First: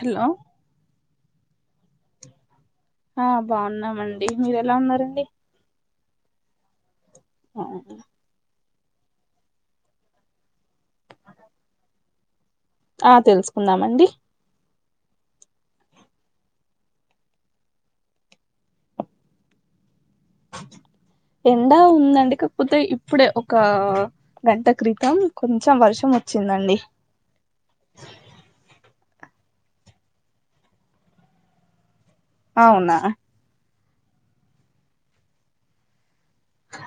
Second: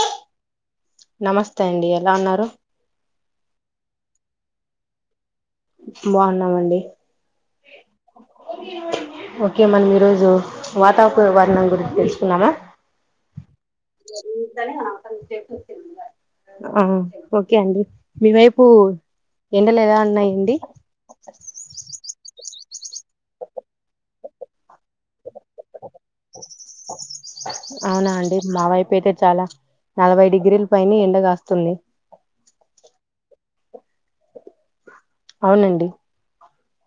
Hello నమస్తే అండి ఎలా ఉన్నారు ఆ బాగున్నామండి మీర ఎలా ఉన్నారండి బాగున్నామండి అ ఒకే మనం ఈరోజు వాతావకు వరణం గురించి తెలుసుకున్నామా ఆ తెలుసుకుందామండి ఆ ఒకే అండి మీవైపు ఎండలు ఎల ఉన్నాయి ఎండా ఉందండి పోతే ఇప్పుడే ఒక గంట క్రితం కొంచెం వర్షం వచ్చిందండి అవునా అండి మా వైపు అయితే చాలా నలభై డిగ్రీల పైనే ఎండగాస్తుంది అవునా అవునండి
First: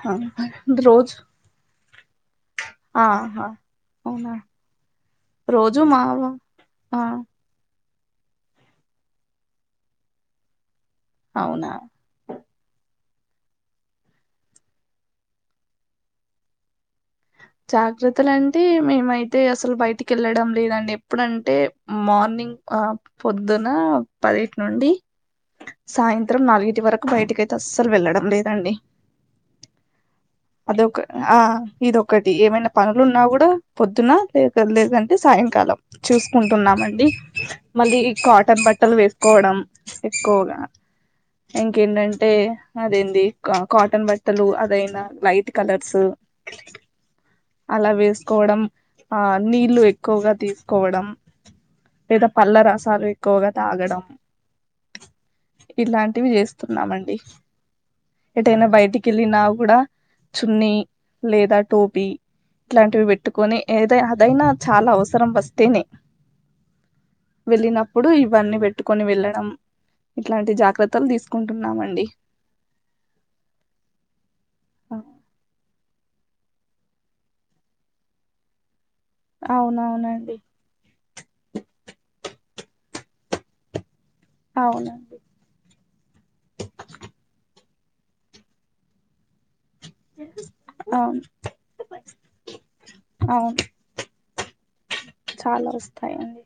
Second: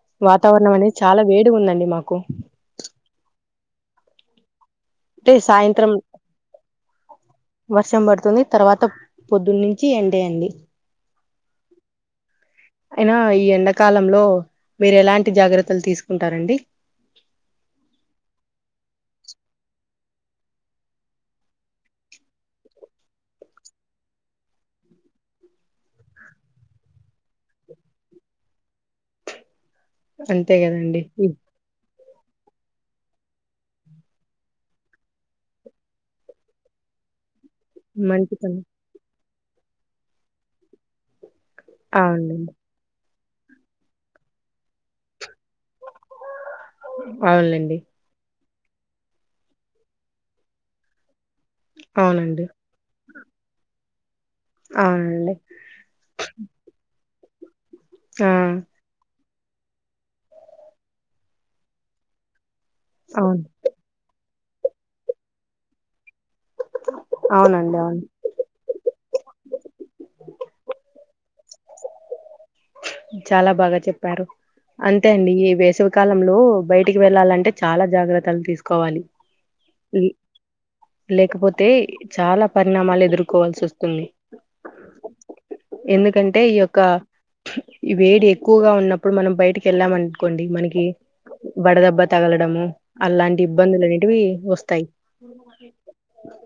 ఆ, వాతావరణం అనేది రోజు చాలా వేడిగన్ దండి మాకు కు ఆహా అవునా అంటే రోజూ సాయంత్రం మావా ఆ వర్షం పడుతుంది తర్వాత పొద్దున్నుంచి ఎండే అండి అవునా అయినా ఈ ఎండాకాలంలో మీరు ఎలాంటి జాగ్రత్తలు తీసుకుంటారండి జాగ్రత్తలు అంటే మేమైతే అసలు బయటికి వెళ్ళడం లేదండి ఎప్పుడంటే మార్నింగ్ ఆ పొద్దున పదిటి నుండి సాయంత్రం నాలుగిటి వరకు బయటికి ఐతే అస్సలు వెళ్ళడం లేదండి అంతే అద ఒక కదండి ఈ ఆ ఇదొ ఒకటి ఏమైనా పనులు ఉన్నా కూడా పొద్దున లే లేదంటే సాయంకాలం చూసుకుంటున్నామండి మళ్ళీ మంచి పని కాటన్ బట్టలు వేస్త కోవడం ఎక్కువగా ఇంకేంటంటే అవునండి అదేంది కాటన్ బట్టలు అదైనా లైట్ కలర్సు అవునులేండి అలా వేసుకోవడం ఆ నీళ్లు ఎక్కువగా తీసుకోవడం లేదా అవునండి పళ్ళ రసాలు ఎక్కువగా తాగడం అవునండి. ఇలాంటివి చేస్తున్నామండి ఆ! ఎటైనా బయటికెళ్లినావ్ కూడా చున్నీ లేదా టోపి ఇట్లాంటివి అవును. పెట్టుకొని ఏద అదైనా చాలా అవసరం వస్తేనే అవునండి. అవును. వెళ్ళినప్పుడు ఇవన్నీ పెట్టుకు కొని వెళ్ళడం ఇట్లాంటి జాగ్రత్తలు తీసుకుంటున్నామండి చాలా బాగా చెప్పారు అంతే అండి ఈ వేసవి కాలంలో బయటికి వెళ్లాలంటే చాలా జాగ్రత్తలు తీసుకోవాలి ఉమ్ అవునవునండి లేకపోతే చాలా పరిణామాలు ఎదురు కోవాల్సి వస్తుంది అవునండి ఎందుకంటే ఈ యొక్క ఈ వేడి ఎక్కువగా ఉన్నప్పుడు మనం బయటికి కెళ్ళామనుకోండి మనకి అవును వడదెబ్బ తగలడము అలాంటి అవును ఇబ్బందులు అనేటివి వస్తాయి చాలా వస్తాయండి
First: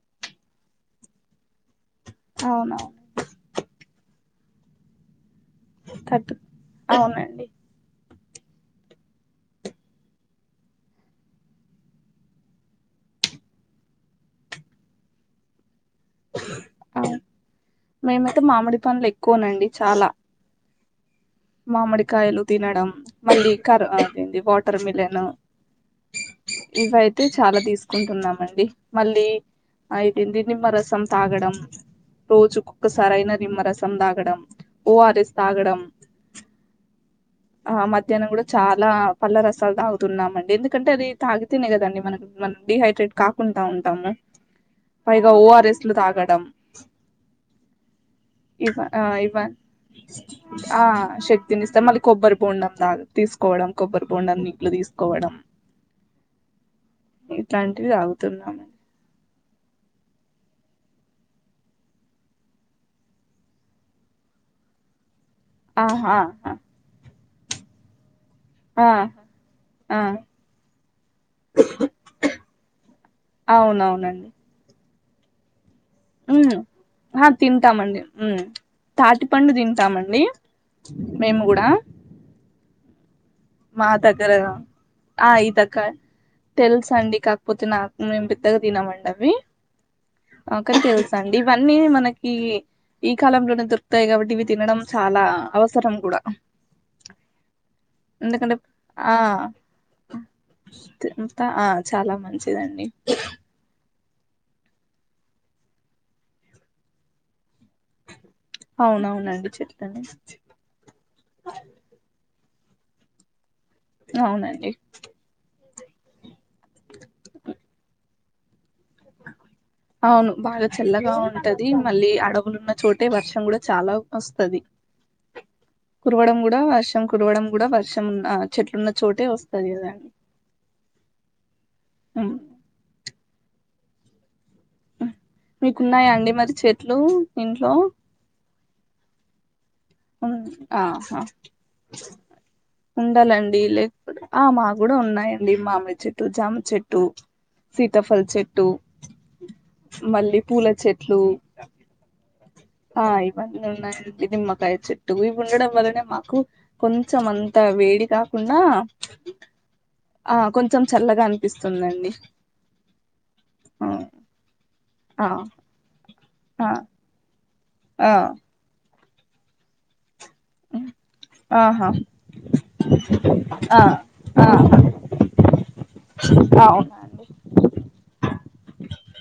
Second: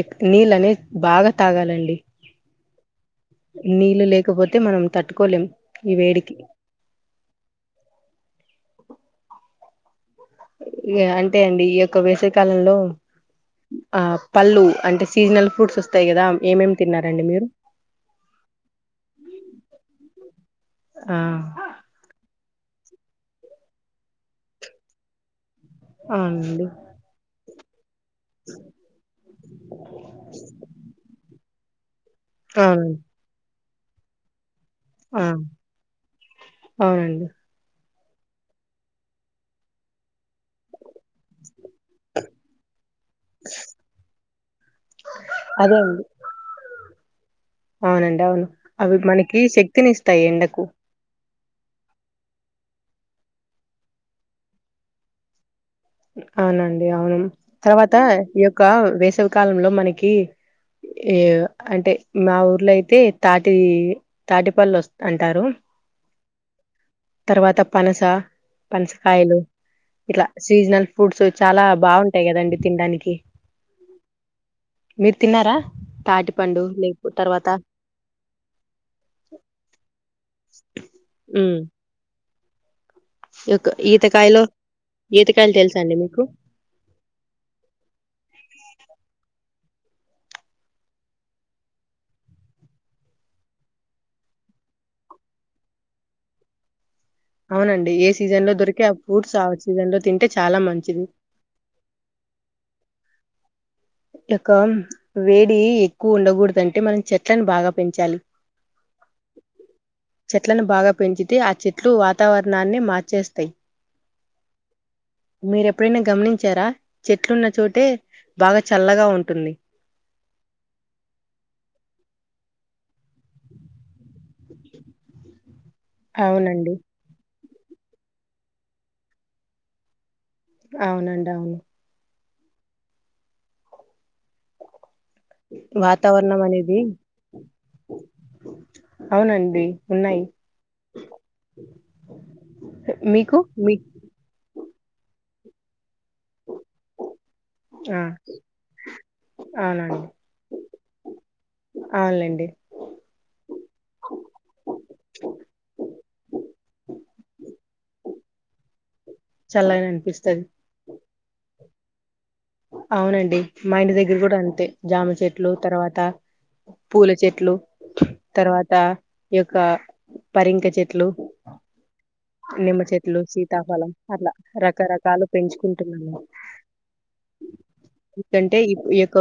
ఎక్ నీళ్ళు అనేవి బాగా తాగాలండి అవునవును నీళ్ళు లేకపోతే మనం తట్టుకోలేం ఈ వేడికి. తట్టు అవునండి ఐగా అంటే అండి ఈ యొక్క వేసవి కాలంలో ఆ పళ్ళు అంటే సీజనల్ ఫ్రూట్స్ వస్తా ఆ మేమైతే మామిడి పండ్లు ఎక్కువనండి చాలా ఆ మామిడి కాయలు తినడం మళ్ళీ కరు ఆ ఏంది వాటర్ మిలన్ అవునండి ఇవయితే చాలా తీసు కుంటున్నామండి మళ్ళీ అయితేంది నిమ్మరసం తాగడం అవునండి రోజుకొక్కసారి అయిన నిమ్మరసం సం తాగడం ఆ ఓఆర్ఎస్ తాగడం అవునండి ఆ మధ్యాహ్నం కూడా చాలా పళ్ళ రసాలు తాగుతున్నామండి ఎందుకంటే అది తాగ్ తేనె కదండి మనకు మనం డిహైడ్రేట్ కాకుండా ఉంటాము పైగా అదే ఓఆర్ఎస్లు అండి తాగడం అవునండి అవును ఇవ అవి ఆ ఇవ మనకి శక్తిని ఇస్తాయి ఎండకు ఆ శక్తిని ఇస్తే మళ్ళీ కొబ్బరి బొండం దగా తీసుకోవడం కొబ్బరి బొండం నీళ్లు తీసుకోవడం అవునండి అవును ఇట్లాంటివి తర్వాత ఈ యొక్క తాగుతున్నాము వేస కాలంలో మనకి ఏ అంటే మా ఊర్లో అయితే తాటి తాటిపళ్ళు వస్తా ఆహా ఆహా, తర్వాత పనస ఆ పనస్కాయలు ఆ ఇట్లా సీజనల్ ఫుడ్స్ చాలా బాగుంటాయి కదండి తినడానికి అవునవునండి మీరు తిన్నారా ఉమ్ తాటిపండు లేపు ఆహా తర్వాత తింటామండి ఉమ్ తాటిపండు తింటామండి మేము ఉమ్ కూడా యొక మా ఈతకాయలో దగ్గరనా ఆ ఈతకాయలు ఈతక తెలుసా అండి మీకు తెల్సండి కాకపోతే నాక్ మేము పెద్దగా తినమండి అవి కని తెలుసండి ఇవన్నీ మనకి ఈ కాలంలోనే దొరుకుతాయి కాబట్టి ఇవి తినడం చాలా అవసరం కూడా అవునన్ ఏ సీజన్ లో ఎందుకంటే దొరికే ఆ ఫ్రూట్స్ ఆ సీజన్ లో తింటే చాలా మంచిది తింటా ఆ చాలా మంచిదండి యొక్కం వేడి ఎక్కువ ఉండకూడదు అంటే మనం చెట్లని బాగ్ పెంచాలి అవునవునండి చెట్లని చెట్లను బాగా పెంచితే ఆ చెట్లు వా వాతావరణాన్ని మార్చేస్తాయి అవునండి మీరు ఎప్పుడైనా గమనించారా చెట్లున్న చోటే బాగా చల్లగా ఉంటుంది అవును బాగా చల్లగా ఉంటది మళ్ళీ అడవులున్ చోటే వర్షం కూడా చాలా వస్తది కురవడం కూడా అవునండి వర్షం కురవడం కూడా వర్షం ఆ చెట్లున్న చోటే వస్తది కదా అవునండి అవును ఉ మీకున్నాయా అండి వాతావరణం మరి అనేది చెట్లు ఇంట్లో అవునండి ఉన్నాయి ఉమ్ మీకు ఉండాలండి మీ లేక్ ఆ మా కూడా ఉన్నాయన్ డి మామిడి చెట్టు జామ చెట్టు ఆ సీతఫల్ చెట్టు అవునండి మళ్ళీ పూల చెట్లు అవునులేండి ఆ ఇవన్నీ ఉన్నాయి నిమ్మకాయ చెట్టు ఇవి ఉండడం వల్లనే మాకు కొంచెం అంత వేడి కాకుండా చల్లగానే ఆ అనిపిస్తది కొంచెం చల్లగా అని పిస్తుందండి అవునండి మా ఇంటి దగ్గర కూడా అంతే జామ చెట్లు ఆ తర్వాత పూల చెట్లు ఆ [inaudible] యొక్క, పరింక చెట్లు, ఆ ఆహా నిమ్మ చెట్లు ఆ సీతాఫలం. అట్లా ఆ రకరకాలు పెంచుకుంటున్నాము. అవునండి ఎందుకంటే ఈ ఈ యొక్క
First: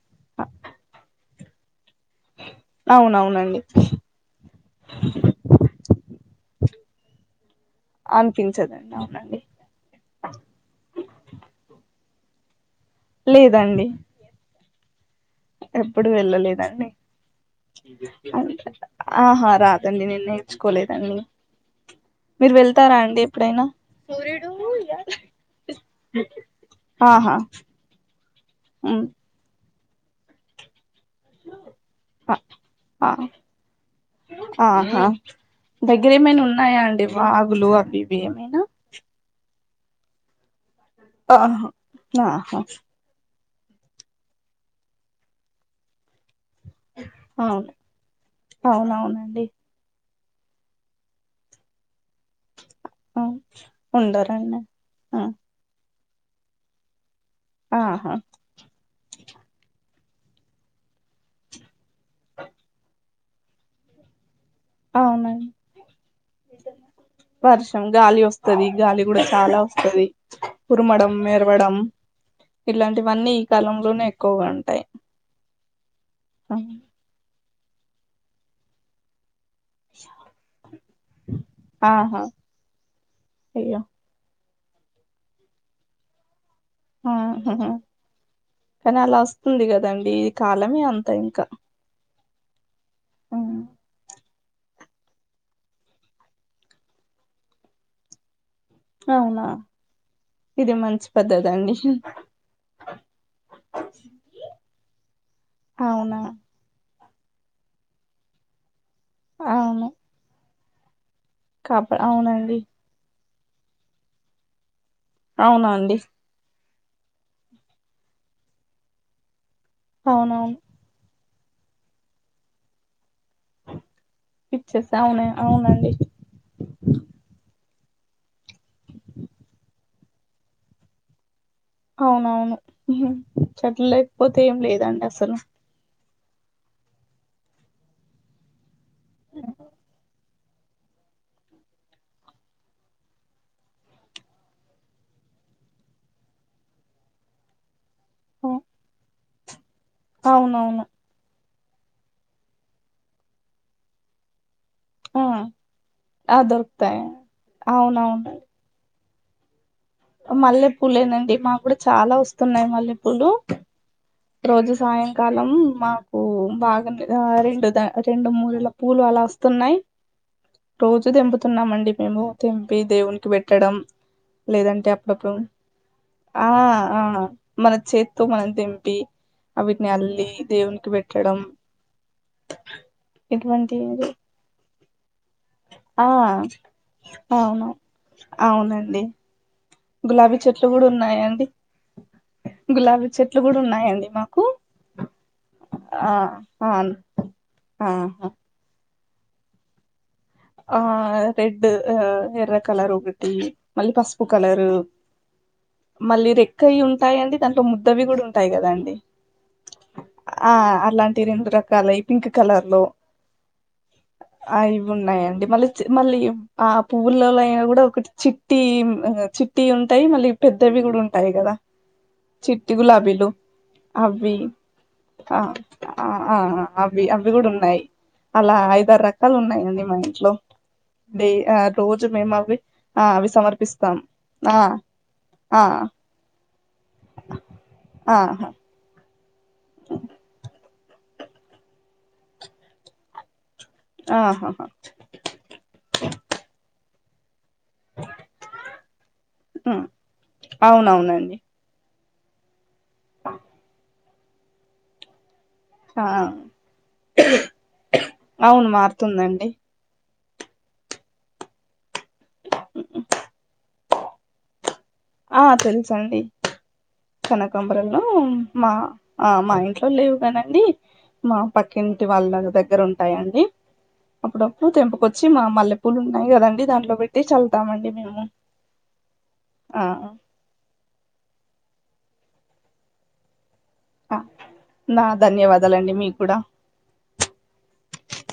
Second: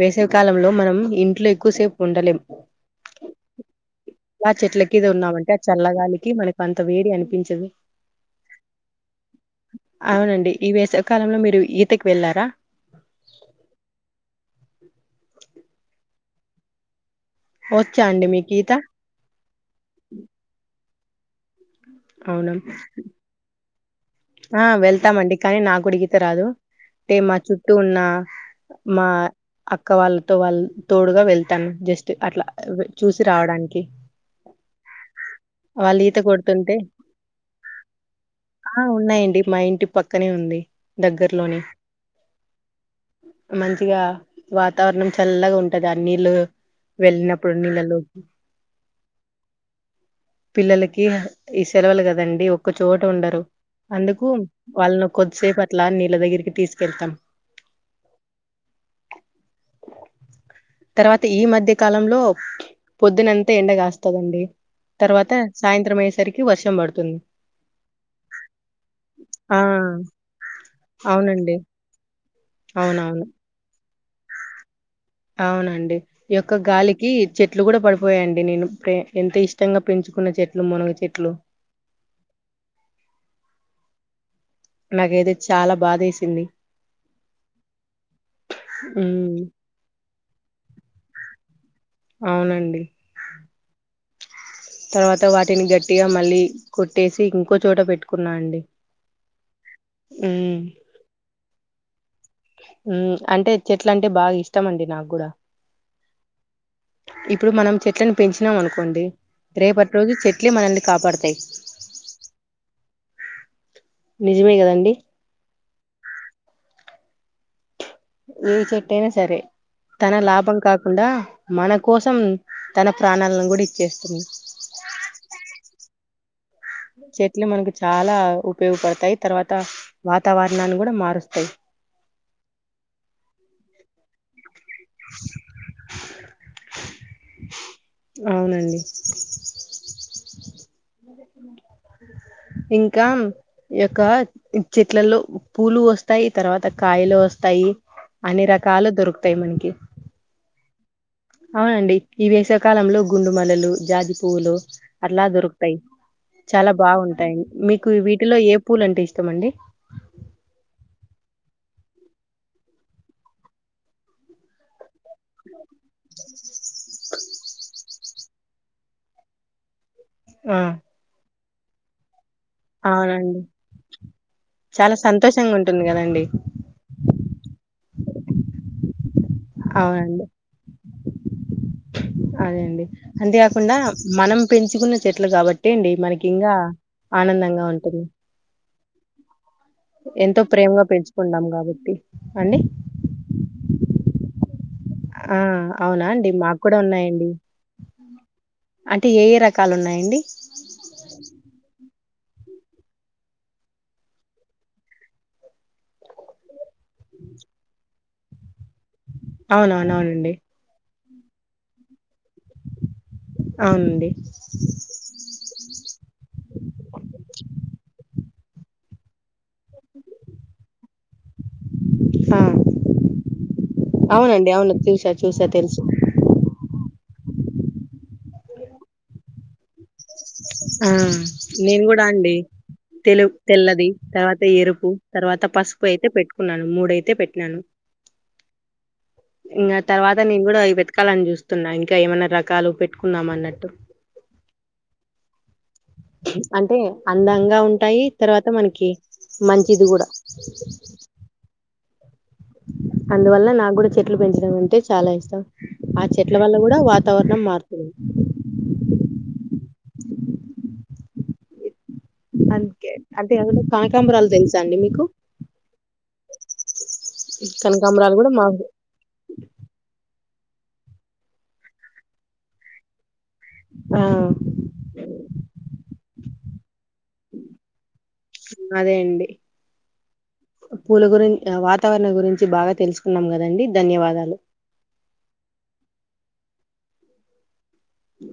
వేసవి కాలంలో మనం, ఇంట్లో ఎక్కువసేపు, ఉండలేం అవునవునండి అలా చెట్లకిద ఉన్నామంటే ఆ చల్లగాలికి మనకి అంత వేడి అని చదు అనిపించదండి అవునండి అవునండి ఈ వేసవి కాలంలో. మీరు ఈ [inaudible] వెళ్ళారా లేదండి, ఎప్పుడు వెళ్ళలేదండి, వచ్చా అండి మీకు ఈత ఆహా రాదండి నేను నేర్చుకోలేదు, ఉమ్ మీరు అవునా వెళ్తారా అండి ఎప్పుడైనా, ఆ వెళ్తామండి కానీ. నాకూడా ఈత రాదు అంటే. ఆహా మా చుట్టూ ఉన్న ఉమ్ మా, అక్క వాళ్ళతో వాల్, తోడుగా వెళ్తాను జస్ట్ అ అట్లా, ఆ చూసి రావడానికి ఆహా వాళ్ళు దగ్గర ఈత ఏమైనా కొడుతుంటే, ఉన్నాయా అండి వాగులు అవి ఇవి ఏమైనా ఉన్నాయండి. మా ఇంటి పక్కనే ఉంది, ఆహ దగ్గరలోనే అహ, మంచిగా వాతావరణం. చల్లగా ఉంటాది ఆ నీళ్లు, వెళ్ళినప్పుడు అవును నీళ్ళలోకి, అవునవునండి పిల్లలకి ఈ సెలవులు కదా, కదండీ ఒక్క చోట అవును ఉండరు, అందుకు ఉండరండి వాళ్ళను ఆ కొద్దిసేపు అట్లా, లా నీళ్ళ దగ్గరికి తీసుకెళ్తాం, ఆహా, తరువాత ఈ మధ్య, కాలంలో. పొద్దునంతా ఎండ కాస్తా దండి, తర్వాత అవునండి సాయంత్రం అయ్యేసరికి వర్షం పడుతుంది వర్షం గాలి వస్తది గాలి కూడా చాలా ఆ వస్తాది. ఉరుమడం అవునండి మెరవడం, అవునవును ఇలాంటివన్నీ. ఈ కాలంలోనే ఎ, ఎక్కువు గా ఉంటాయి, అవునండి. యొక్క గాలికి చెట్లు కూడా పడిపోయాయండి నేను ఇప్పుడే ఎంత ఇష్టం ఇష్టంగా పెంచుకున్న చెట్లు మునగ చెట్లు ఆహా అయ్యో నాకేదో చాలా బాదే సింది ఆ కానీ అలా ఉమ్ వస్తుంది కదండి ఇది కాలమే అంత ఇంకా అవునండి హమ్ తర్వాత వాటిని గట్టిగా మళ్ళీ కొట్టేసి ఇంకో చోట పెట్టుకున్నా అండి అవునా ఇది మంచి పద్ధతి అండి హమ్ అంటే చెట్లంటే బాగా ఇష్టం అండి నాకు కూడా అవునా ఇప్పుడు మనం చెట్లను పెంచినామ్ అనుకో అండి అవును రేపట్ రోజు చెట్ చెట్లే మనల్ని కాపాడుతాయి కాప అవునండి నిజమే కదండి అవునా అండి ఏ చెట్టైనా సరే తన లాభం అవునవును కాకుండా మన కోసం తన ప్రాణాలను కూడా ఇచ్చేస్తుంది ఇచ్చేస్ అవును అవునండి చెట్లు మనకు చాలా ఉపయోగపడతయి తర్వాత వాతావరణాన్ని కూడా మారుస్తయి అవునవును హు చెట్లు లేకపోతే ఏం లేదండి అసలు అవునండి ఇంకా యొక్క చెట్లలో పూలు వస్తాయి తర్వాత కాయలు వస్తాయి అన్ని ఆ, రకాలు దొరుకు మనకి అవునవును అవునండి ఈ వేసవకాలంలో గుండు మల్లెలు జాజి పువ్వులు ఆ అట్లా దొరుకుతాయ్ ఆ చాలా దొరుకుతాయి బాగుంటాయి మీకు వీటిలో ఏ పూలు అంటే ఇష్ట చేస్తామండి మల్లెపూలేనండి మా కూడా చాలా వస్తున్నాయి మల్లెపూలు రోజు సాయం కాలం మాకు బాగా ఉండది రెండుద రెండు మూరేల పూలు అలా అస్తున్నాయి ఆ రోజు తెంపు తున్నామండి మేము తెంపి దేవునికి అవునండి పెట్టడం, లేదంటే చాలా అప్పుడప్పుడు సంతోషంగా ఉంటుంది కదండి ఆ ఆ మన చేత్తో మనం తెంపి అవిట్ని అవునండి అల్లి దేవుని కి పె ట్టడం అదే అండి అంతేకాకుండా మనం పెంచుకున్న చెట్లు కాబట్టి అండి ఆ మనకి ఇంకా ఆనందంగా అవును ఉంటుంది. అవునండి గులాబీ ఎంతో చెట్లు ప్రేమగా కూడా ఉన్నాయండి పెంచుకుంటాం కాబట్టి అండి. కు ఆ అవునా అండి మాకు ఆ కూడా ఉన్నాయండి ఆహా అంటే ఏ ఏ రకాలు ఉన్నాయండి? ఆ రెడ్ ఆ ఎర్ర కలర్ ఒకటి, మళ్ళీ పసుపు కలరు. మళ్ళీ రెక్కయీ ఉంటాయి అండి దాంట్లో ము ద్దవి కూడా ఉంటాయి కదం డి అవునవున అవునండి ఆ అలాం తి [unintelligible] రకాలయి పింక్ కలర్ లో అవునండి ఆ ఇవి ఉన్నాయం మళ్ళీ చి మళ్ళీ ఆ పువ్వులల్లో అయినా కూడ ఒకటి చిట్టీ ఆ చి టీ ఉంటాయి మళ్ళీ పెద్దవి కూడ ఉంటాయి కదా, ఆ చిట్టి గులాబీలు అవి అవునండి అవును చూసా ఆ చూసా తెలుసు ఆ అవి అవి కూడ ఉం న్నాయి అలా ఐదారు రకాలు ఉన్నాయండి మా ఇంట్లో ఆ డే ఆ నేను కూడా రోజు మేము అండి అవి ఆ తెలు అవి తెల్లది సమర్పిస్తాం తర్వాత, ఆ ఎరుపు తర్వాత, ఆ పసుపు అయితే పెట్టు కున్నాను మూడైతే పెట్టినాను ఆహా ఇంగ తర్వాత నేన్ గూడా అయి పెట్టు ట్టాలని చూస్తున్నా ఇంకా ఏమన్నా రకాలు పెట్టుకుందాం అన్నట్టు. ఆ హాహా అంటే అందం గా ఉంటాయి, తర్వాత మనకి మంచిది ఉమ్ కూడ. అవునవునండి అందువల్ల నాక్కూడ చె ట్లు పెంచడం అంటే చాలా ఇష్టం ఆ చెట్ల వల్ల కూడా వాతావరణం మారుతుంది అవును మారుతుందండి అందుకే అంటే ఏదనా కానకాంబరాలు తెలుసా అండి మీకు ఆ తెలుసండి కనకంబరలు కనకాంబరాలు కూడా మా ఆ మా ఇంట్లో లేవు కనక మా పక్కింటి వాళ్ళ దగ్గర ఉంటాయిడి ఆ అప్పుడప్పుడు తెంపకొచ్చి మా మల్లె పూలు ఉన్నాయి కదండి దాంట్లో పెట్టి చల్తామండి మేము అదే అండి ఆ వాతావరణం గురించి బాగా తెలుసుకున్నాం కదండి ధన్యవాదాలు నా ధన్యవాదాలండి మీకు కుడ అ